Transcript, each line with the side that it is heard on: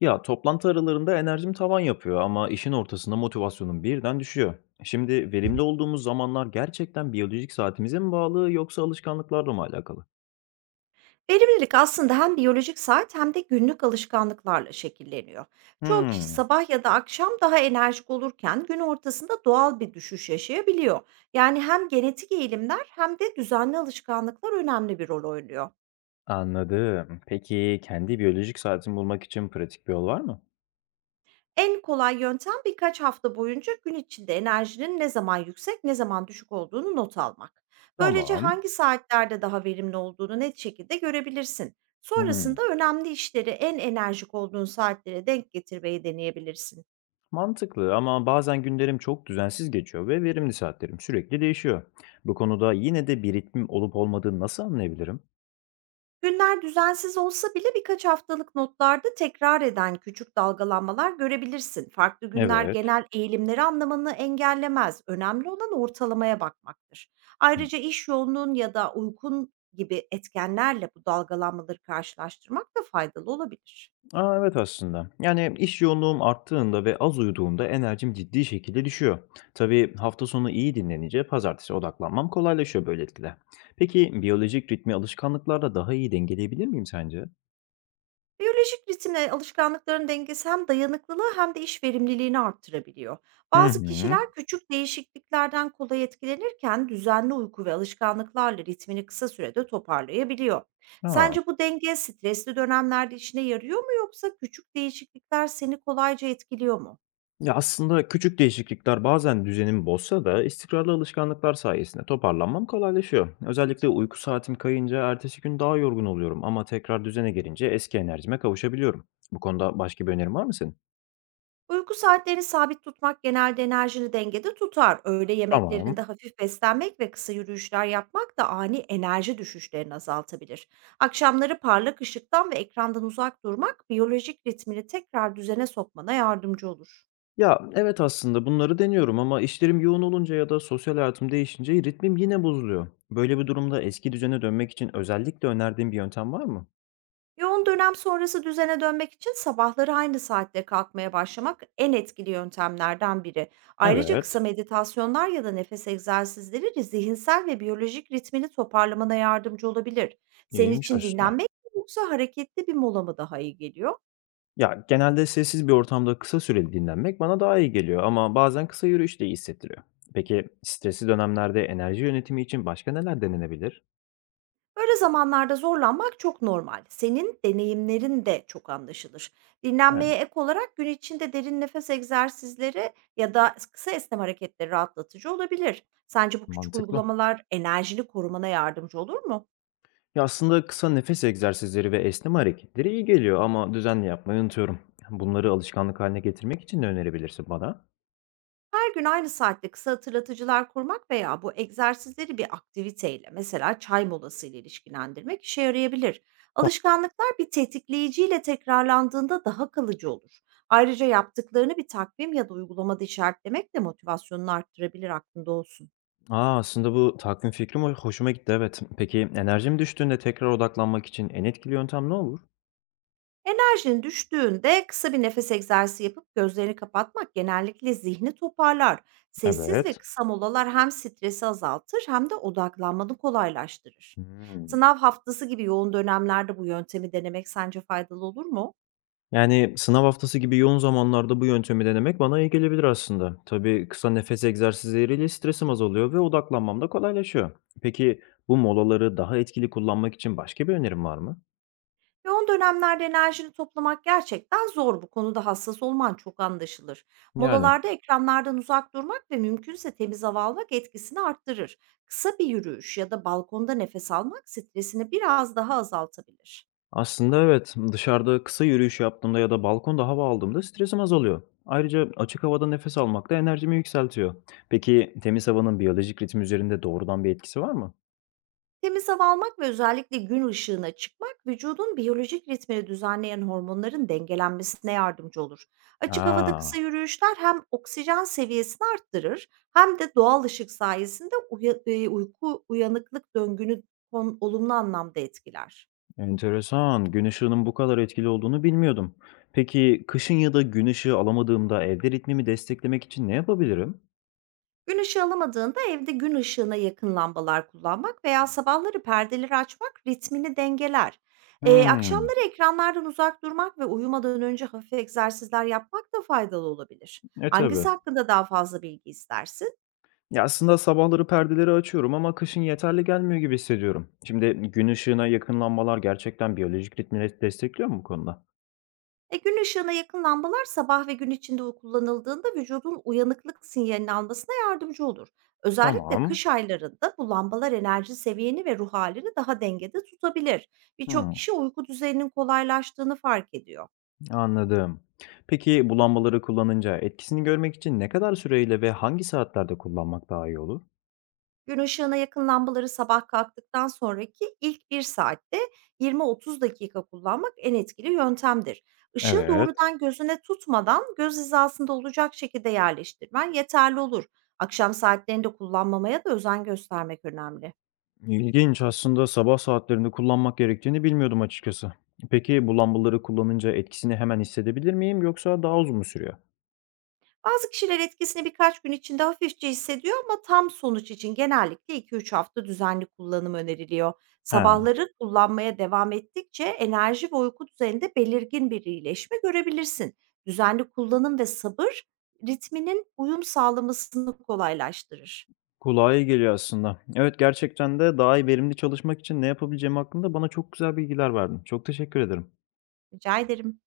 left: Ya, toplantı aralarında enerjim tavan yapıyor ama işin ortasında motivasyonum birden düşüyor. Şimdi verimli olduğumuz zamanlar gerçekten biyolojik saatimize mi bağlı yoksa alışkanlıklarla mı alakalı?
right: Verimlilik aslında hem biyolojik saat hem de günlük alışkanlıklarla şekilleniyor. Çoğu kişi
left: Hmm,
right: sabah ya da akşam daha enerjik olurken gün ortasında doğal bir düşüş yaşayabiliyor. Yani hem genetik eğilimler hem de düzenli alışkanlıklar önemli bir rol oynuyor.
left: anladım. Peki kendi biyolojik saatimi bulmak için pratik bir yol var mı?
right: En kolay yöntem birkaç hafta boyunca gün içinde enerjinin ne zaman yüksek, ne zaman düşük olduğunu not almak. Böylece
left: Tamam.
right: hangi saatlerde daha verimli olduğunu net şekilde görebilirsin.
left: Hmm,
right: Sonrasında önemli işleri en enerjik olduğun saatlere denk getirmeyi deneyebilirsin.
left: mantıklı ama bazen günlerim çok düzensiz geçiyor ve verimli saatlerim sürekli değişiyor. Bu konuda yine de bir ritmim olup olmadığını nasıl anlayabilirim?
right: Günler düzensiz olsa bile birkaç haftalık notlarda tekrar eden küçük dalgalanmalar görebilirsin. Farklı günler
left: Evet.
right: genel eğilimleri anlamanı engellemez. Önemli olan ortalamaya bakmaktır. Ayrıca iş yoğunluğun ya da uykun gibi etkenlerle bu dalgalanmaları karşılaştırmak da faydalı olabilir.
left: Aa, evet aslında. Yani iş yoğunluğum arttığında ve az uyuduğumda enerjim ciddi şekilde düşüyor. Tabii hafta sonu iyi dinlenince pazartesi odaklanmam kolaylaşıyor böylelikle. Peki biyolojik ritmi alışkanlıklarla daha iyi dengeleyebilir miyim sence?
right: Biyolojik ritimle alışkanlıkların dengesi hem dayanıklılığı hem de iş verimliliğini arttırabiliyor.
left: Hı
right: Bazı
left: hı.
right: kişiler küçük değişikliklerden kolay etkilenirken düzenli uyku ve alışkanlıklarla ritmini kısa sürede toparlayabiliyor.
left: Aa.
right: Sence bu denge stresli dönemlerde işine yarıyor mu, yoksa küçük değişiklikler seni kolayca etkiliyor mu?
left: Ya aslında küçük değişiklikler bazen düzenimi bozsa da istikrarlı alışkanlıklar sayesinde toparlanmam kolaylaşıyor. Özellikle uyku saatim kayınca ertesi gün daha yorgun oluyorum ama tekrar düzene gelince eski enerjime kavuşabiliyorum. Bu konuda başka bir önerin var mı senin?
right: Uyku saatlerini sabit tutmak genelde enerjini dengede tutar. Öğle yemeklerinde
left: Tamam.
right: hafif beslenmek ve kısa yürüyüşler yapmak da ani enerji düşüşlerini azaltabilir. Akşamları parlak ışıktan ve ekrandan uzak durmak biyolojik ritmini tekrar düzene sokmana yardımcı olur.
left: Ya, evet, aslında bunları deniyorum ama işlerim yoğun olunca ya da sosyal hayatım değişince ritmim yine bozuluyor. Böyle bir durumda eski düzene dönmek için özellikle önerdiğin bir yöntem var mı?
right: Yoğun dönem sonrası düzene dönmek için sabahları aynı saatte kalkmaya başlamak en etkili yöntemlerden biri. Ayrıca
left: Evet,
right: kısa meditasyonlar ya da nefes egzersizleri zihinsel ve biyolojik ritmini toparlamana yardımcı olabilir. Senin
left: iyiymiş
right: için
left: aslında.
right: dinlenmek mi, yoksa hareketli bir mola mı daha iyi geliyor?
left: Ya, genelde sessiz bir ortamda kısa süreli dinlenmek bana daha iyi geliyor ama bazen kısa yürüyüş de iyi hissettiriyor. Peki stresli dönemlerde enerji yönetimi için başka neler denenebilir?
right: Böyle zamanlarda zorlanmak çok normal. Senin deneyimlerin de çok anlaşılır. Dinlenmeye
left: Yani
right: ek olarak gün içinde derin nefes egzersizleri ya da kısa esnem hareketleri rahatlatıcı olabilir. Sence bu küçük
left: mantıklı.
right: uygulamalar enerjini korumana yardımcı olur mu?
left: Ya, aslında kısa nefes egzersizleri ve esneme hareketleri iyi geliyor ama düzenli yapmayı unutuyorum. Bunları alışkanlık haline getirmek için ne önerebilirsin bana?
right: Her gün aynı saatte kısa hatırlatıcılar kurmak veya bu egzersizleri bir aktiviteyle, mesela çay molası ile, ilişkilendirmek işe yarayabilir.
left: Tamam.
right: Alışkanlıklar bir tetikleyiciyle tekrarlandığında daha kalıcı olur. Ayrıca yaptıklarını bir takvim ya da uygulamada işaretlemek de motivasyonunu arttırabilir, aklında olsun.
left: Aa, aslında bu takvim fikrim hoşuma gitti, evet. Peki enerjim düştüğünde tekrar odaklanmak için en etkili yöntem ne olur?
right: Enerjin düştüğünde kısa bir nefes egzersizi yapıp gözlerini kapatmak genellikle zihni toparlar. Sessiz ve
left: Evet.
right: kısa molalar hem stresi azaltır hem de odaklanmanı kolaylaştırır.
left: Hmm.
right: Sınav haftası gibi yoğun dönemlerde bu yöntemi denemek sence faydalı olur mu?
left: Yani sınav haftası gibi yoğun zamanlarda bu yöntemi denemek bana iyi gelebilir aslında. Tabii kısa nefes egzersizleriyle stresim azalıyor ve odaklanmam da kolaylaşıyor. Peki bu molaları daha etkili kullanmak için başka bir önerim var mı?
right: Yoğun dönemlerde enerjini toplamak gerçekten zor. Bu konuda hassas olman çok anlaşılır.
left: Yani.
right: Molalarda ekranlardan uzak durmak ve mümkünse temiz hava almak etkisini arttırır. Kısa bir yürüyüş ya da balkonda nefes almak stresini biraz daha azaltabilir.
left: Aslında evet, dışarıda kısa yürüyüş yaptığımda ya da balkonda hava aldığımda stresim azalıyor. Ayrıca açık havada nefes almak da enerjimi yükseltiyor. Peki temiz havanın biyolojik ritim üzerinde doğrudan bir etkisi var mı?
right: Temiz hava almak ve özellikle gün ışığına çıkmak vücudun biyolojik ritmini düzenleyen hormonların dengelenmesine yardımcı olur. Açık havada kısa
left: Aa,
right: yürüyüşler hem oksijen seviyesini arttırır hem de doğal ışık sayesinde uyku uyanıklık döngünü olumlu anlamda etkiler.
left: enteresan. Gün ışığının bu kadar etkili olduğunu bilmiyordum. Peki kışın ya da gün ışığı alamadığımda evde ritmimi desteklemek için ne yapabilirim?
right: Gün ışığı alamadığında evde gün ışığına yakın lambalar kullanmak veya sabahları perdeleri açmak ritmini dengeler.
left: Hmm,
right: Akşamları ekranlardan uzak durmak ve uyumadan önce hafif egzersizler yapmak da faydalı olabilir. Hangisi
left: tabii.
right: hakkında daha fazla bilgi istersin?
left: Ya, aslında sabahları perdeleri açıyorum ama kışın yeterli gelmiyor gibi hissediyorum. Şimdi gün ışığına yakın lambalar gerçekten biyolojik ritmi destekliyor mu bu konuda?
right: Gün ışığına yakın lambalar sabah ve gün içinde kullanıldığında vücudun uyanıklık sinyalini almasına yardımcı olur. Özellikle
left: Tamam.
right: kış aylarında bu lambalar enerji seviyeni ve ruh halini daha dengede tutabilir. Birçok
left: Hımm,
right: kişi uyku düzeninin kolaylaştığını fark ediyor.
left: anladım. Peki bu lambaları kullanınca etkisini görmek için ne kadar süreyle ve hangi saatlerde kullanmak daha iyi olur?
right: Gün ışığına yakın lambaları sabah kalktıktan sonraki ilk bir saatte 20-30 dakika kullanmak en etkili yöntemdir. Işığı
left: Evet.
right: doğrudan gözüne tutmadan, göz hizasında olacak şekilde yerleştirmen yeterli olur. Akşam saatlerinde kullanmamaya da özen göstermek önemli.
left: İlginç. Aslında sabah saatlerinde kullanmak gerektiğini bilmiyordum açıkçası. Peki bu lambaları kullanınca etkisini hemen hissedebilir miyim yoksa daha uzun mu sürüyor?
right: Bazı kişiler etkisini birkaç gün içinde hafifçe hissediyor ama tam sonuç için genellikle iki-üç hafta düzenli kullanım öneriliyor.
left: He.
right: Sabahları kullanmaya devam ettikçe enerji ve uyku düzeninde belirgin bir iyileşme görebilirsin. Düzenli kullanım ve sabır ritminin uyum sağlamasını kolaylaştırır.
left: Kulağa iyi geliyor aslında. Evet, gerçekten de daha iyi verimli çalışmak için ne yapabileceğim hakkında bana çok güzel bilgiler verdin. Çok teşekkür ederim.
right: Rica ederim.